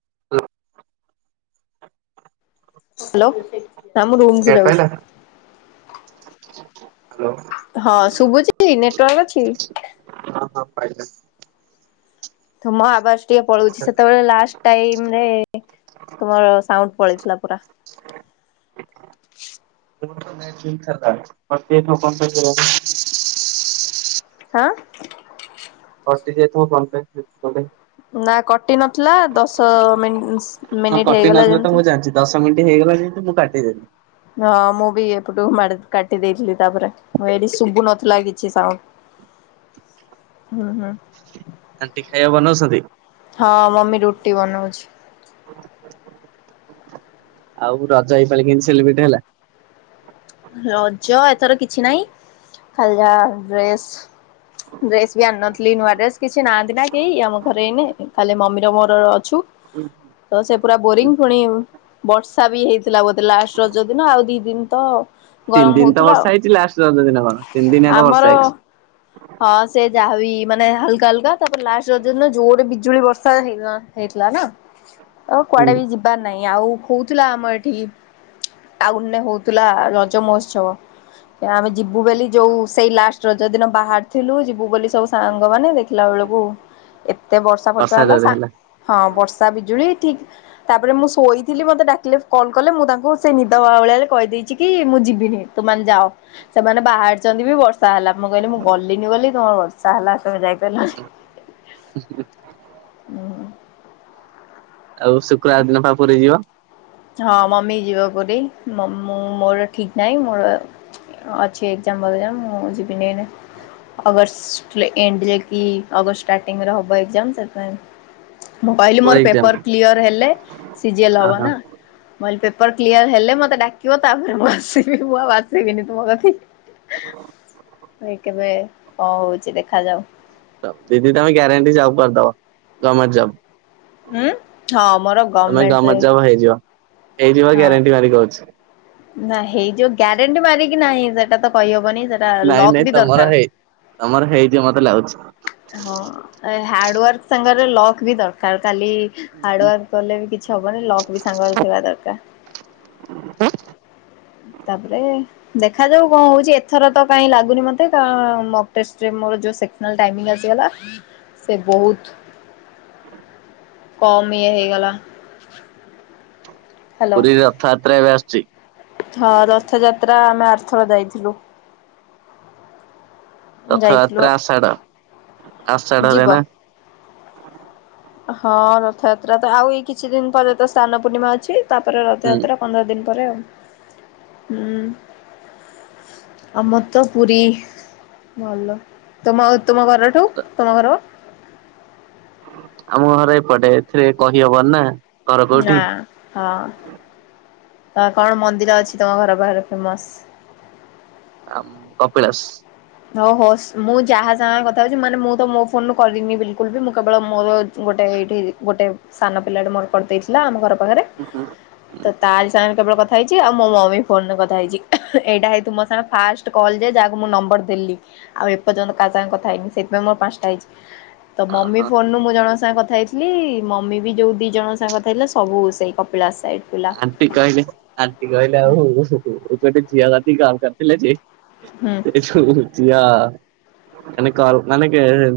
[unintelligible] Hello ନା ମୁଁ room କୁ ନେଟ୍ ଯାଉଛି। ପାଇଲା ହ୍ୟାଲୋ ହଁ ଅଁ--ଶୁଭୁଛି? [unintelligible] ନେଟୱର୍କ ଅଛି? ହଁ ହଁ ପାଇଲା। ତୁମ ଆବାଜ ଟିକେ ପଳଉଛି ସେତେବେଳେ ଲାଷ୍ଟ ଟାଇମ ରେ ତୁମର ସାଉଣ୍ଡ ପଳେଇଥିଲା ପୁରା। [unintelligible] ହାଁ [unintelligible] ନା କଟି ନଥିଲା ଦଶଅ ମିନସ ହଁ କଟି ନଥିଲା ତ ମୁଁ ଜାଣିଛି, ଦଶ ମିନିଟ୍ ହେଇଗଲା ଯେମିତି ମୁଁ କାଟିଦେଲି। ହଁ, ମୁଁ ବି ଏପଟୁ ମାଡି କାଟି ଦେଇଥିଲି ତାପରେ, ମୁଁ ଏଇଠି ଶୁଭୁ ନଥିଲା କିଛି ସାଉଣ୍ଡ। [unintelligible] ହୁଁ ହୁଁ। ରାତି ଖାଇବା ବନଉସନ୍ତି? ହଁ ମମି ରୁଟି ବନଉଛି। ଆଉ ରଜ ଏଇ ପାଳି କେମତି ସେଲିବ୍ରେଟ ହେଲା? ରଜ ଏଥର କିଛି ନାହିଁ, ଖାଲି ଯାହା ଡ୍ରେସ [unintelligible] ଡ୍ରେସ ବି ଆଣି ନଥିଲି ନୂଆ ଡ୍ରେସ। କିଛି ନାହାଁନ୍ତି ନା କେହି ଆମ ଘରେ ଏଇନେ, ଖାଲି ମମିର ମୋର ଅଛୁ ତ ସେ ପୁରା ବୋରିଙ୍ଗ, ଫୁଣି ବର୍ଷା ବି ହେଇଥିଲା ବୋଧେ ଲାଷ୍ଟ ରଜ ଦିନ ଆଉ ଦି ଦିନ ତ ତିନି ଗରମ ଦିନ ତ ହଉଥିଲା ଆଉ ବର୍ଷା ହେଇଛି, ଲାଷ୍ଟ ରଜ ଦିନ କଣ, ତିନି ଦିନ ହେକା ଆମର ବର୍ଷା ହେଇଛି। ହଁ ସେ ଯାହାବି ମାନେ ହାଲକା ହାଲକା, ତାପରେ ଲାଷ୍ଟ ରଜ ଦିନ ଜୋରରେ ବିଜୁଳି ବର୍ଷା ହେଇ ହେଇଥିଲା ନା? [unintelligible] ଆଉ କୁଆଡେ ବି ଯିବାର ନାହିଁ। ଆଉ ହଉଥିଲା ଆମର ଏଠି ଟାଉନରେ ହଉଥିଲା ରଜ ମହୋତ୍ସବ। ଆମେ ଯିବୁ ବେଲି ଯୋଉ ସେଇ ଲାଷ୍ଟ ରଜ ଦିନ ବାହାର ରିଥିଲୁ ଯିବୁ ବୋଲି ସବୁ ସାଙ୍ଗମାନେ, ଦେଖିଲା ବେଳକୁ ଏତେ ବର୍ଷା ଫର୍ଷା ହେଲା ସାଙ୍ଗ ହଁ, ବର୍ଷା ବିଜୁଳି ଠିକ ତାପରେ ମୁଁ ଶୋଇଥିଲି, ମତେ ଡାକିଲେ କଲ୍ କଲେ, ମୁଁ ତାଙ୍କୁ ସେ ନିଦ ବାଉଳାରେ କହିଦେଇଛି କି ମୁଁ ଯିବିନି। ତୁମାନେ ଯାଅ, ସେମାନେ ବାହାରିଛନ୍ତି ବି ବର୍ଷା ହେଲା। ମୁଁ କହିଲି ମୁଁ ଗଲିନି ବୋଲି, ତମର ବର୍ଷା ହେଲା ତମେ ଯାଇପାଇଲନି। ଆଉ ଶୁକ୍ରବାର ଦିନ ପା ପୁରୀ ଯିବ? ହଁ ମମି ଯିବ ପୁରୀ। ମ-ମ-ମୋର ଠିକ ନାହିଁ, ମୋର ଅଛି ଏକ୍ଜାମ ବଗେରା ମୁଁ ଯିବିନି ଏଇନା। ଅଗଷ୍ଟ ଏଣ୍ଡ ଯେକି ଅଗଷ୍ଟ ଷ୍ଟାର୍ଟିଂରେ ହବ ଏକ୍ଜାମ, ସେଥିପାଇଁ ମୁଁ କହିଲି କୋଉ ମୋର ଏକ୍ଜାମ? ପେପର କ୍ଲିୟର ହେଲେ, ସି ଜି ଏଲ ହବ ନା? ଓହୋ ମୁଁ କହିଲି ପେପର କ୍ଲିୟର ହେଲେ ମତେ ଡାକିବ ତାପରେ ଆସିବି, ମୁଁ ଆଉ ଆସି ଯିବିନି ତୁମ କଥିକ, ହେଁ ନାଇଁ କେବେ କଣ ହଉଛି ଦେଖାଯାଉ। ଦିଦି ତମେ ଗ୍ୟାରେଣ୍ଟି ଜବ୍ କରିଦବ, ଗମେଣ୍ଟ ଜବ୍। ହୁଁ, ହଁ ମୋର ତମେ ଗଭର୍ଣମେଣ୍ଟରେ ଗମେଣ୍ଟ ଜବ୍ ହେଇଯିବ। ହେଇଯିବ ହଁ। ଗ୍ୟାରେଣ୍ଟି ମାରି କହୁଛି। ନା ହେଇଯିବ, ଗ୍ୟାରେଣ୍ଟି ମାରିକି ନାହିଁ ସେଟା ତ କହିହବନି ସେ ନାଇଁ ନାଇଁ ତମର ହେଇ, ତମର ହେଇଯିବ ମତେ ଲାଗୁଛି। ହଁ, ଏ ହାର୍ଡୱାର୍କ ସାଙ୍ଗରେ ଲକ୍ ବି ଦରକାର। କାଲି ହାର୍ଡୱାର୍କ କଲେ ବି କିଛି ହବନି, ଲକ୍ ବି ସାଙ୍ଗରେ ଥିବା ଦରକାର। ତାପରେ ଦେଖାଯାଉ କଣ ହଉଛି। ଏଥର ତ କାହିଁ ଲାଗୁନି ମତେ, ତ ମକ୍ ଟେଷ୍ଟରେ ମୋର ଯୋଉ ସେକ ନହେଲେ ଟାଇମିଙ୍ଗ ଆସିଗଲା, ସେ ବହୁତ କମ୍ ଇଏ ହେଇଗଲା। ହ୍ୟାଲୋ। ପୁରୀ ରଥଯାତ୍ରା ଏବେ ଆସୁଛି। ହଁ, ରଥଯାତ୍ରା ଆମେ ଆରଥର ଯାଇଥିଲୁ। ଯାଇଥିଲୁ ରଥଯାତ୍ରା ଆଷାଢ, ଯିବ? ଆଷାଢରେ ନା? ହଁ ରଥଯାତ୍ରା। ତ ଆଉ ଏଇ କିଛି ଦିନ ପରେ ତ ସ୍ନାନ ପୂର୍ଣ୍ଣିମା ଅଛି, ତାପରେ ହୁଁ ରଥଯାତ୍ରା ପନ୍ଦର ଦିନ ପରେ ଆଉ। ହୁଁ। ଆମର ତ ପୁରୀ, ଭଲ। ତୁମ ତୁମ ଘରଠୁ, ତୁମ ଘର। ଆମ ଘର ଏପଟେ, ଏଥିରେ କହି ହବନି ନା। ଘର ନା, କୋଉଠି ହଁ। କଣ ମନ୍ଦିର ଅଛି ତମ ଘର ପାଖରେ ଫେମସ? ଆ କପିଳାସ। ହଉ ହଉ ମୁଁ ଯାହା ସାଙ୍ଗ କଥା ହଉଛି ମାନେ ମୁଁ ତ ମୋ ଫୋନରୁୁ କରିଦିନି ବିଲକୁଲ ବି ମୁଁ କେବଳ ମୋର ଗୋଟେ ଏଇଠି ଗୋଟେ ସାନ ପିଲାଟିେ ମୋର କରିଦେଇଥିଲା ଆମ ଘର ପାଖରେ ତ ତାର ସାଙ୍ଗ କେବଳ କଥା ହେଇଛି ଆଉ ମୋ ମମି ଫୋନରେ କଥାଇଛି ଏଇଟା ହେଇତୁ ମୋ ସାଙ୍ଗେ ଫାଷ୍ଟ କଲ୍ ଯେ ଯାହାକୁ ମୁଁ ନମ୍ବର ଦେଲି ଆଉ ଏପର୍ଯ୍ୟନ୍ତ କା ସାଙ୍ଗେ କଥା ହେଇନି ସେଥିପାଇଁ ମୋର ପାଞ୍ଚଟା ହେଇଛି। ତ ମମି ଓହୋ ଫୋନରୁୁ ମୁଁ ଜଣଙ୍କ ସାଙ୍ଗ କଥା ହେଇଥି ଲି ମମି ବି ଯୋଉ ଦି ଜଣ ସାଙ୍ଗ ଥିଲା ସବୁ ସେଇ କପିଳାସ ସାଇଡ ପିଲା। ଆଣ୍ଟି କହିଲେ ଆଣ୍ଟି କହିଲେ ଆଉ ଗୋଟେ ଝିଅ ବାତ କରିଥିଲେ ଯେ? ହୁଁ ଝିଅ ମାନେ କଲ୍ ମାନେ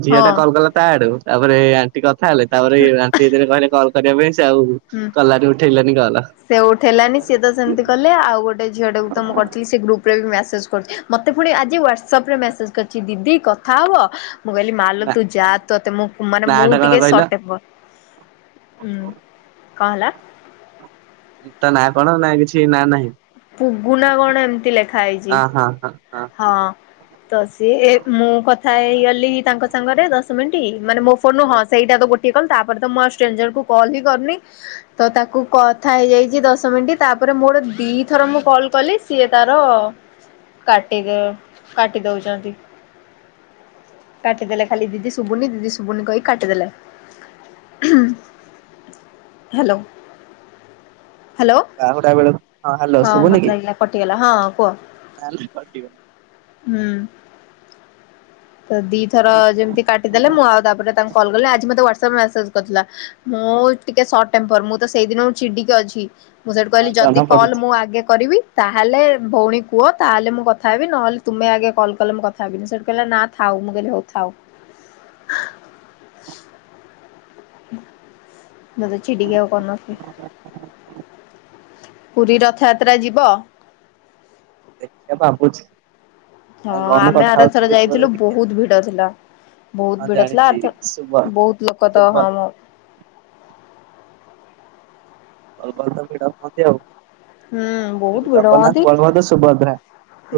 ଝିଅ ହଁ ଟା କଲ୍ କଲେ ତା ଆଡୁ ତାରେ ଆଣ୍ଟି କଥା ହେଲେ ତାପରେ ଆଣ୍ ଏଥିରେ କହିଲେ କଲ୍ କରିବା ପାଇଁ ସେ ଆଉ ହୁଁ। କଲାନି ଉଠେଇଲାନି କଲ। ସେ ଉଉଠ ହେଲାନି ସିଏ ତ ସେମିତି କଲେ ଆଉ ଗୋଟେ ଝିଅ ଟାକୁ ତ ମୁଁ କରିଥିଲି ସେ ଗ୍ରୁପ ଉପରେ ବି ମେସେଜ୍ କରୁଛି ମୋତେ ପୁଣି ଆଜି ହ୍ୱଵାଟ୍ସଆପ୍ରେ ମେସେଜ୍ କରିଛି ଦିଦି କଥା ହେବ। ମୁଁ କହିଲି ମାଲ ନା ତୁ ଯା ତୁତେ ମାନେ ନା ମୁଁ ଟା କଣ ଟିକେ କହିଲ? ସଟଟେମ୍ପର ହୁଁ କଣ ହେଲା? ତା ନାଁ କଣ ନା କିଛି ନାଁ ନାହିଁ? ପୁଗୁନା କଣ ଏମିତି ଲେଖା ହେଇଛି। ହଁ ହଁ ହଁ। ହଁ ତ ସିଏ ମୁଁ କଥା ହେଇଗଲି ତାଙ୍କ ସାଙ୍ଗରେ ଦଶ ମିନିଟ୍ ମାନେ ମୋ ଫୋନୁ ହଁ ସେଇଟା ତ ଗୋଟ ଟେ କଲ ତାପରେ ତ ମୁ ଷ୍ଟ୍ରଞ୍ଜର କଲ୍ ହି କରୁନି। ତ ତାକୁ କଥା ହେଇଯାଇଛି ଦଶ ମିନିଟ ତାପରେ ମୁଁ ଗୋଟେ ଦିଥର ମୁଁ କଲ କଲି ସିଏ ତାର କାଟି ଦ କାଟି ଦଉଚଛନ୍ତି। କାଟ ଦେଲେ ଖାଲି ଦିଦି ଶୁଭୁନି ଦିଦି ଶୁଭୁନି କହି କାଟ ଦେଲେ। ହୁଁ ହ୍ୟାଲୋ ହ୍ୟାଲୋ ବାହୁଡା ବେଳକୁ ହ୍ୟାଲୋ ହଁ ମୋତେ ଲାଗିଲା କଟିଗଲା ହଁ କୁହ। ତାହା ହେଲେ କାଟିବ ହୁଁ [unintelligible] ତ ଦିଥର ଯେମିତି କାଟିଦେଲେ ମୁଁ ଆଉ ତାପରେ ତାଙ୍କୁ କଲ୍ କଲି ଆଜି ମତେ ହ୍ୱାଟସଆପରେ ମେସେଜ କରିଥିଲା। ମୁଁ ଟିକେ ସଟ ଟେମ୍ପର ମୁଁ ତ ସେଇଦିନ ଚିଡିକି ଅଛି। ମୁଁ ସେଇଠୁ ହଁ କହିଲି ଯଦି ଜଣା କଲ୍ ପଡୁଛି। ମୁଁ ଆଗେ କରିବି ତାହେଲେ ଭଉଣୀ କୁହ ତାହେଲେ ମୁଁ କ ଥା ହେବି ନହେଲେ ତୁମେ ଆଗେ କଲେ ମୁ କଥା ହେବିନି ସେଠୁ କହିଲ ନା ଥା ମୁଁ କହଲି ହୋଊ ହେଉଥାଉ। ମତ ଚଝିଡିଆଉ କରି ନଥିଲି। ପୁରୀ ରଥଯାତ୍ରା ଯିବ? ଦେଖିବା ଭାବୁଛି ହଁ ସାଙ୍ଗ ମାନେ ଆମେ କଥା ଆରଥର ହଉଛୁ ଯିବୁ ଯାଇଥିଲୁ ଜେ ଟିକେ ବହୁତ ଭିଡ ଥିଲା ବହୁତ ହଁ ଭିଡ ଥିଲା ଜାଣିଛି ଆରଥ ସୁଭ ବହୁତ ଲୋକ ତ ହଁ ସୁଭ ମୁଁ କଲ୍ କରିଲେ ଭିଡ଼କୁ ହୁଅନ୍ତି ଆଉ ହୁଁ ବହୁତ ଭିଡ ହୁଅନ୍ତି। ଜଗନ୍ନାଥ ବଳ ବଳଭଦ୍ର ସୁଭଦ୍ରା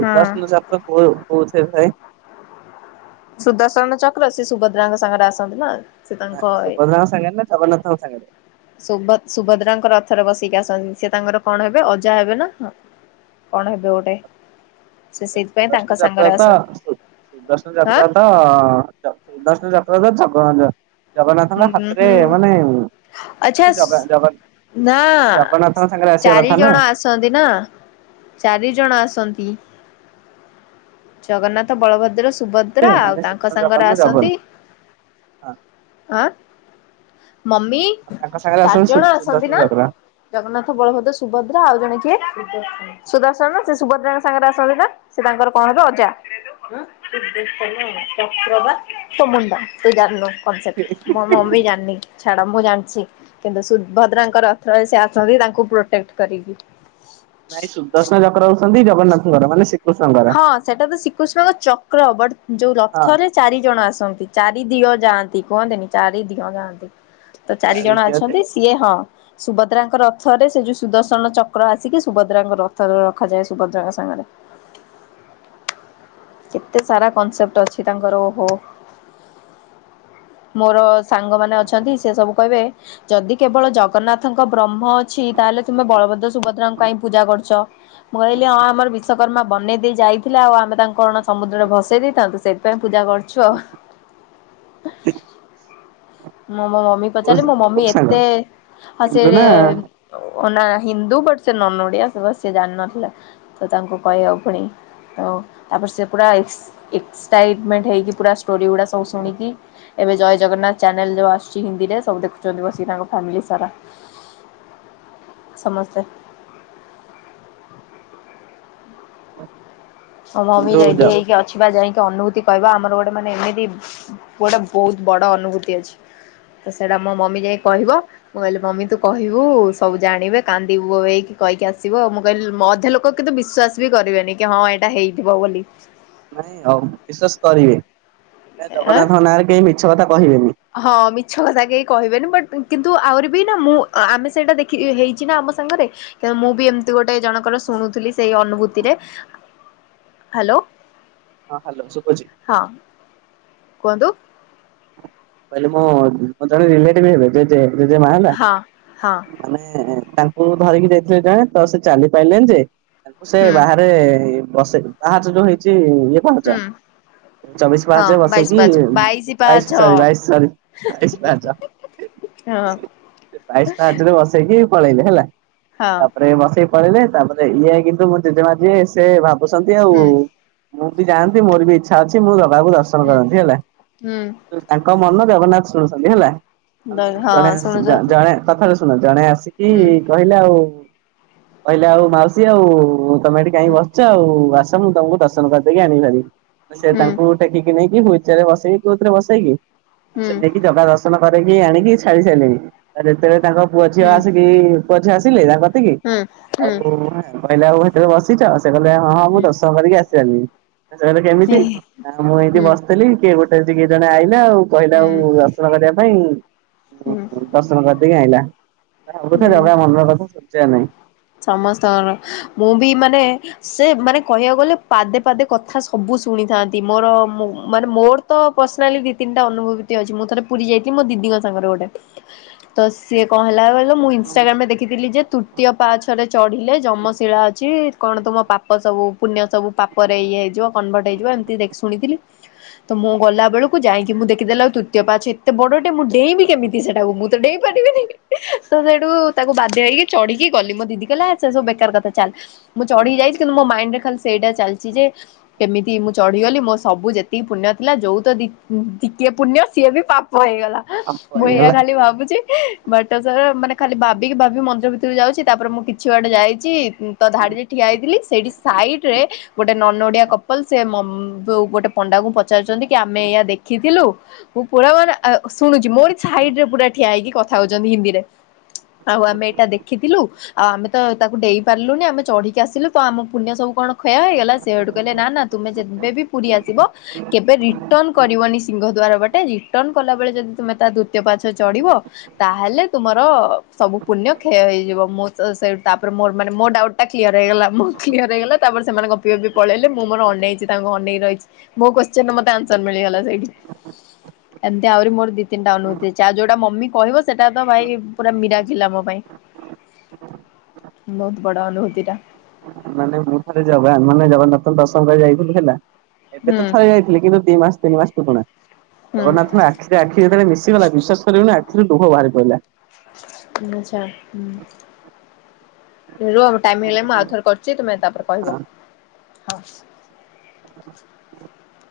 ହୁଁ ଚକ କୋଉ କୋଉ ଟିରେ ଥାଏ? ସୁଦର୍ଶନ ଚକ୍ର ସେ ସୁଭଦ୍ରାଙ୍କ ସାଙ୍ଗରେ ଆସନ୍ତି ନା ସେ ନାଁ ତାଙ୍କ ସୁପଦ୍ରାଙ୍କ ସାଙ୍ଗରେ ନା ଜଗନ୍ନାଥଙ୍କ ସାଙ୍ଗରେ? ସୁ-ସୁଭଦ୍ରାଙ୍କର ରଥରେ ବସିକି ଆସନ୍ତି ସେ ତାଙ୍କର କଣ ହେବେ ଅଜା ହେବେ ନାଁ କଣ ହେବେ ଗୋଟେ ସେ ସେଇଥିପାଇଁ ତାଙ୍କ [unintelligible] ଯାତ୍ରା ସାଙ୍ଗରେ ତ ଆସନ୍ତି ଦଷ୍ଣ ହଁ ଯାତ୍ରା ର ସ ସୁଦର୍ଶନ ଚକ୍ର ତ ଜଗ-ଜଗନ୍ନାଥଙ୍କ ହାତରେ ମାନେ ଆଚଛା ସେ ଜଗା ଜଗା ନା ଜଗନ୍ନାଥଙ୍କ ସାଙ୍ଗରେ ଆସିବା ଚାରି କଥା ନା ଜଣ ଆ ଆସନ୍ତି ନା ଚାରି ଜଣ ଆସନ୍ତି। ଜଗନ୍ନାଥ ବଳଭଦ୍ର ସେ ସୁଭଦ୍ରା ଆଉ ମାନେ ତାଙ୍କ ସୁଦର୍ଶନ ଜଗନ ସାଙ୍ଗରେ ନା ଜଗନ ଆସନ୍ତି ହଁ। ଆ ମମି ତାଙ୍କ ସାଙ୍ଗରେ ଆସନ୍ତି ସୁ ଚାରିଜଣ ଆସନ୍ତି ସୁଦର୍ଶନ ନା ଚକ୍ର। ଜଗନ୍ନାଥ ବଳଭଦ୍ର ସୁଭଦ୍ରା ଆଉ ଜଣେ କିଏ? ସୁଦର୍ଶନ ସେ ସୁଭଦ୍ରାଙ୍କ ସାଙ୍ଗରେ ଆସନ୍ତି ନା ସେ ତାଙ୍କର କଣ ହେବେ ଅଜା। ଚକ୍ର ବା ତୋ ମୁଣ୍ଡ ତୁ ଜାଣିନୁ। କନସେପ୍ଟ ମୋ ମମି ଯାନି। ଛାଡ ମୁଁ ଜାଣିଛି କିନ୍ତୁ ସୁଭଦ୍ରାଙ୍କର ରଥରେ ସେ ଆସନ୍ତି ତାଙ୍କୁ ପ୍ରୋଟେକ୍ଟ କରିକି। ନାଇଁ ସୁଦର୍ଶନ ଚକ୍ର ହଉଛନ୍ତି ଜଗନ୍ନାଥଙ୍କର ମାନେ ସି ହଁ ସେଟା ତ ଶ୍ରୀକୃଷ୍ଣଙ୍କ ଚକ୍ର ବଟ ଯୋଉ ହଁ। ରଥରେ ଚାରି ଜଣ ଆସନ୍ତି ଚାରି ଦିଓ ଯାନ୍ତି କୁହନ୍ତିନି ଚାରି ଦିଓ ଯାଆନ୍ତି। ତ ଚାରି ଜଣ ଚାରିଦିଅ ଯେ ଅଛନ୍ତି ସିଏ ହଁ। ସୁଭଦ୍ରାଙ୍କ ରଥ ରେ ସେ ଯୋଉ ସୁଦର୍ଶନ ଚକ୍ର ଆସିକି ସୁଭଦ୍ରାଙ୍କ ରଥରେ ରଖାଯାଏ ସୁଭଦ୍ରାଙ୍କ ସାଙ୍ଗରେ କେତେ ସାରା କନସେପ୍ଟ ଅଛି ତାଙ୍କର ଓହୋ। ମୋର ସାଙ୍ଗମାନେ ଅଛନ୍ତି ସେ ସବୁ କହିବେ ଯଦି କେବଳ ଜଗନ୍ନାଥ ନାଥଙ୍କ ବ୍ରହ୍ମ ଅଛି ତାହେଲେ ତୁମେ ବଳଭଦ୍ର ସୁଭଦ୍ରାଙ୍କ କାଇ ପୂଜା କରଛ। ମୁଁ କହିଲି ହଁ ଆମର ବିଶ୍ୱକର୍ମା ବନେଇ ଦେଇେଇ ଯାଇଥିଲା ଆଉ ଆମେ ତାଙ୍କୁ କଣ ସମୁଦ୍ରରେ ଭସେଇ ଦେଇଥାନ୍ତୁ ସେଥିପାଇଁ ପୂଜା କରୁଛୁ ଆଉ। ଇ ମୁଁ ମୋ ମମି କୁ ପଚାରିଲି ମୋ ମମି ସାଙ୍ଗ ଏତେ ହ ସିଏ ଇନ୍ଦୁ ନା ଟିକେ ହିନ୍ଦୁ ବଟ୍ ସେ ନନ୍ ଓଡିଆ ସେ ବସ୍ ସେ ଜାନଥିଲା। ତ ତାଙ୍କୁ କହବା ପୁଣି ଆଉ ତାପରେ ସେ ପୁରା ଏକ୍ ଏକ୍ସାଇଟମେଣ୍ଟ ହେଇକି ପୁରା ଷ୍ଟୋରି ଗୁଡ଼ା ସବୁ ଶୁଣିକି ଏବେ ଜୟ ଜଗନ୍ନାଥ ଚ୍ୟାନେଲ ଯେଉଁ ଆସୁଛି ହିନ୍ଦୀରେ ସବୁ ଦେଖୁଛନ୍ତି ବସିିକି ତାଙ୍କ ଫ୍ୟାମିଲି ସାରା। ସମସ୍ତେ। ମ ମମି ଇନ୍ଦୁ ଯ ରେଡି ହେଇକ ଅଛି। ବା ଯାଇକି ଅନୁଭୂତି କହିବା ଆମର ଗୋଟେ ମାନେ ଏମିତି ଗୋଟେ ବହୁତ ବଡ ଅନୁଭୂତି ଅଛି। ତ ସେଟା ମୋ ମମି ଯାଇ କହିବ। ମୁଁ କହିଲି ମମି ତୁ କହିବୁ ସବୁ ଜାଣିବେ କାନ୍ଦିବୁ ବୋବେଇକି କହିକି ଆସିବ ମୁଁ କହିଲି ଲୋକ ମୁ ଅଧ ଲୋକ ଲୋକ କିତୁ ବିଶ୍ୱାସ ବି କରିବେନି କି ହଁ ଏଇଟା ହେଇଥିବ ବୋଲି। ନାଇଁ ହଉ ବିଶ୍ୱାସ କରିବେ ଆଁ ଜଗନ୍ନାଥଙ୍କ ନାଁରେ କେହି ମିଛ କଥା କହିବେନି। ହଁ ମିଛ କଥା କେହି କହିବେନି ବଟ୍ କିନ୍ତୁ ଆହୁରି ବି ନା ମୁଁ ଆମେ ସେଇଟା ଦେଖି ହେଇଛି ନା ଆମ ସାଙ୍ଗରେ। ନ୍ତୁ ମୁଁ ବି ଏମିତି ଗୋଟେ ଜଣଙ୍କର ଶୁଣୁଥିଲି ସେଇ ଅନୁଭୂତିରେ। ହ୍ୟାଲୋ। ହଁ ହଲୋ ସୁଭଜୀ। ହଁ କୁହନ୍ତୁ। କହିଲ ମୁଁ ଜଣେ ରିଲେଟିଭ ହେବେ ଜେଜେ ଜେଜେମା ହେଲା। ହଁ ହଁ ମାନେ ତାଙ୍କୁ ଧରିକି ଯାଇଥିଲି ଜଣେ ତ ସେ ଚାଲି ପାରିଲେନି ଯେ ତା ସେ ହୁଁ ବାହାରେ ବସେଇ ବାହା ଯୋଉ ହେଇଛି ଇଏ ପାହାଚ ହୁଁ ଚବିଶ ହଁ ପାହାଚ ବାଇଶି ବସେଇକି ପାଞ୍ଚ ବାଇଶି ବାଇଶ ପାଞ୍ଚ ସରି ବାଇଶ ବାଇଶ ପା ହଁ ବାଇଶ ପା ହଚରେ ବ ସେକି ବି ପଳେଇଲେ ହେଲା ହଁ ତାପରେ ବସେଇ ପିଲେ ତାପରେ ଇଏ କିନ୍ତୁ ମୁଁ ଜଜେମାଝେ ସେ ଭାବୁଛନ୍ତି ଆଉ ହୁଁ ମୁଁ ବି ଯାଆନ୍ତି ମୋର ବି ଇଛା ଅଛି ମୁଁ ଜଗାକୁ ଦର୍ଶନ ହୁଁ କରନ୍ତି ହେଲା। ହୁଁ ତାଙ୍କ ମନ ଜଗନ୍ନାଥ ଶୁଣୁଛନ୍ତି ହେଲା ଆମେ ଜଣେ ହଁ ଶୁଣୁଛନ୍ତି ଜଣେ କଥାଟା ଶୁଣ ଜଣେ ଆସିକି ହୁଁ କହିଲା ଆଉ କହିଲେ ଆଉ ମାଉସୀ ଆଉ ତମେ ଏଠି କାଇଁକି ହୁଁ ବସିଛ ଆଉ ଆସ ମୁଁ ତମକୁ ଦର୍ଶନ କରିଦେଇକି ଆଣିପାରିବି ସେ ହୁଁ ତାଙ୍କୁ ଟେକିକି ନେଇକି ହଇଚରେ ବସେଇକି ତୁଉଥରେ ବସେଇକି ଆ ସେ ହୁଁ ନେଇକି ଜଗା ଦର୍ଶନ କରିକି ଆଣିକି ଛାଡି ସାରିଲେଣି ଆଉ ଯେତେବେଳେ ତାଙ୍କ ପୁଅ ଝିଅ ହୁଁ ଆସିକି ପଛେ ଆସିଲେ ତା କତିକି ହୁଁ ଆଉ ହୁଁ କହିଲେ ଆଉ ଭିତରେ ବସିଛ ସେ କହ ଆ ହଁ ହଁ ମୁଁ ହୁଁ ଦଶମ କରିକି ଆସିି ସାରିଲିଣି ସେ କହିଲେ କେମିତି ହୁଁ ମୁଁ ଏମତି ହୁଁ ବସି ଥିଲ କିଏ ଗୋଟେ କିଏ ଜଣେ ଆଇଲା ଆଉ କହିଲା ଆଉ ଦର୍ଶନ କରିବା ପାଇଁ ହୁଁ ଦର୍ଶନ କରିଦେଇକି ଆଇଲା। ତା କଥା ହୁଁ ଜଗା ମନର କଥା ଶୁଣୁଚି ନା ନାହିଁ। ସମସ୍ତଙ୍କର, ମୁଁ ବି ମାନେ ସେ ମାନେ କହିବାକୁ ଗଲେ ପାଦେ ପାଦେ କଥା ସବୁ ଶୁଣିଥାନ୍ତି। ମୋର ମୋ ମାନେ ମୋର ତ ପର୍ସନାଲି ଦି ତିନିଟା ଅନୁଭୂତି ଅଛି। ମୁଁ ଥରେ ପୁରୀ ଯାଇଥିଲି ମୋ ଦିଦିଙ୍କ ସାଙ୍ଗରେ ଗୋଟେ। ତ ସିଏ କଣ ହେଲା କହିଲୁ ମୁଁ ଇନଷ୍ଟାଗ୍ରାମ୍ ରେ ଦେଖିଥିଲି ଯେ ତୁ ପାଛରେ ଚଢିଲେ ଯମଶିଳା ଅଛି। କଣ ତୁମ ପାପ ସବୁ ପୁଣ୍ୟ ସବୁ ପାପରେ ଇଏ ହେଇଯିବ। କନଭର୍ଟ ହେଇଯିବ ଏମତି ଦେଖ୍ ଶୁଣିଥିଲି। ତ ମୁଁ ଗଲା ବେଳକୁ ଯାଇକି ମୁଁ ଦେଖି ଦେଲା ବେଳ କୁ ତୃତୀୟ ପାହାଚ ଏତେ ବଡଟେ ମୁଁ ଡେଇଁବି କେମିତି ସେଟାକୁ ମୁଁ ମୁଁ ତ ଡେଇଁ ପାରିବିନି। ତ ସେଠୁ ତାକୁ ବାଧ୍ୟ ହେଇକି ଚଢିକି ଗଲି ମୋ ଦିଦି କହିଲା ସେ ସବୁ ବେକାର କଥା ଚାଲ୍। ମୁଁ ଚଢି ଯାଇଚି କିନ୍ତୁ ମୋ ମାଇଣ୍ଡ ରେ ଖାଲି ସେଇଟା ଚାଲିଛି ଯେ କେମିତି ମୁଁ ଚଢିଗଲି ମୋ ସବୁ ଯେତିକି ପୁଣ୍ୟ ଥିଲା ଯୋଉ ତ ଦି ଟିକିଏ ପୁଣ୍ୟ ସିଏ ବି ପାପ ହେଇଗଲା। ପାପ ମୁଁ ଏଇଆ ହେଇଗଲା ଖାଲି ଭାବୁଚି। ବାଟ ସାରା ମାନେ ଖାଲି ଭାବିକି ଭାବି ମନ୍ଦିର ଭିତର କୁ ଯାଉଚି। ତାପରେ ମୁଁ କିଛି ବାଟ ଯାଇଚି ତ ଧାଡ଼ିରେ ଠିଆ ହେଇଥିଲି, ସେଇଠି ସାଇଟ୍ ରେ ଗୋଟେ ନନ୍ ଓଡିଆ କପଲ୍ ସେ ମ ଗୋଟେ ପଣ୍ଡାକୁ ପଚାରୁଚନ୍ତି କି ଆମେ ଏଇଆ ଦେଖିଥିଲୁ ମୁଁ ପୁରା ମାନେ ଆ ଶୁଣୁଚି। ମୋରି ସାଇଡ୍ ରେ ପୁରା ଠିଆ ହେଇକି କଥା ହଉଚନ୍ତି ହିନ୍ଦୀରେ। ଆଉ ଆମେ ଏଇଟା ଦେଖିଥିଲୁ ଆଉ ଆମେ ତ ତାକୁ ଡେଇଁ ପାରିଲୁନି ଆମେ ଚଢିକି ଆସିଲୁ ତ ଆମ ପୁଣ୍ୟ ସବୁ କଣ କ୍ଷୟ ହେଇଗଲା? ସେ ହେଠୁ କହିଲେ ନା ନା ତୁମେ ଯେବେ ବି ପୁରୀ ଆସିବ କେବେ ରିଟର୍ଣ କରିବନି ସିଂହଦ୍ୱାର ବାଟେ। ରିଟର୍ଣ କଲା ବେଳେ ଯଦି ତମେ ତା ଦ୍ଵିତୀୟ ପାହାଚ ରେ ଚଢ଼ିବ ତାହେଲେ ତୁମର ସବୁ ପୁଣ୍ୟ କ୍ଷୟ ହେଇଯିବ। ମୁଁ ସେ ତାପରେ ମୋ ମାନେ ମୋ ଡାଉଟ୍ କ୍ଲିୟର ହେଇଗଲା। ମୁଁ କ୍ଲିୟର ହେଇଗଲା, ତା ପରେ ସେମାନଙ୍କ ଗପି ଗପି ପଳେଇଲେ ମୁଁ ମୋର ଅନେଇଚି। ତାଙ୍କୁ ଅନେଇ ରହିଚି। ମୋ କ୍ୱେଶ୍ଚିନ୍ ର ମତେ ଆନ୍ସର ମିଳିଗଲା ସେଇଠି। ଏମିତି ଆହୁରି ମୋର ଦି ତିନଟା ଅନୁଭୂତି ଅଛି। ଆଉ ଯୋଉଟା ମମି କହିବ ସେଟା ତ ଭାଇ ପୁରା ମୀରାକିଲ୍ ଆମ ପାଇଁ। ବହୁତ ବଡ଼ ଅନୁଭୂତି ଟା। ମାନେ ମୁଁ ଥରେ ଜଗା ମାନେ ଜଗନ୍ନାଥ ଙ୍କଟ ଦର୍ଶନ କରି ଯାଇଥିଲି ହେଲା। ଏବେ ହୁଁ ତ ଥରେ ଯାଇଥିଲି। କିନ୍ତୁ ଦି ମାସ ତିନି ମାସ ପୁରୁଣା। ହୁଁ ଜଗନ୍ନାଥଙ୍କ ଆ ଆଖି ରେ ଆଖି ଯେତେବେଳେ ମିଶିଗଲା ବିଶ୍ୱାସ କରିବେନି ଆଖିରୁ ଲୁହ ବାହାରି ପଇଲା। [unintelligible] ରୁହ ମୋ ଟାଇମ୍ ହେଇ ଗଲାଣି ମୁଁ ଆଉ ଥରେ କରୁଚି ତୁମେ ତାପରେ ହଁ। କହିବ। [inaudible]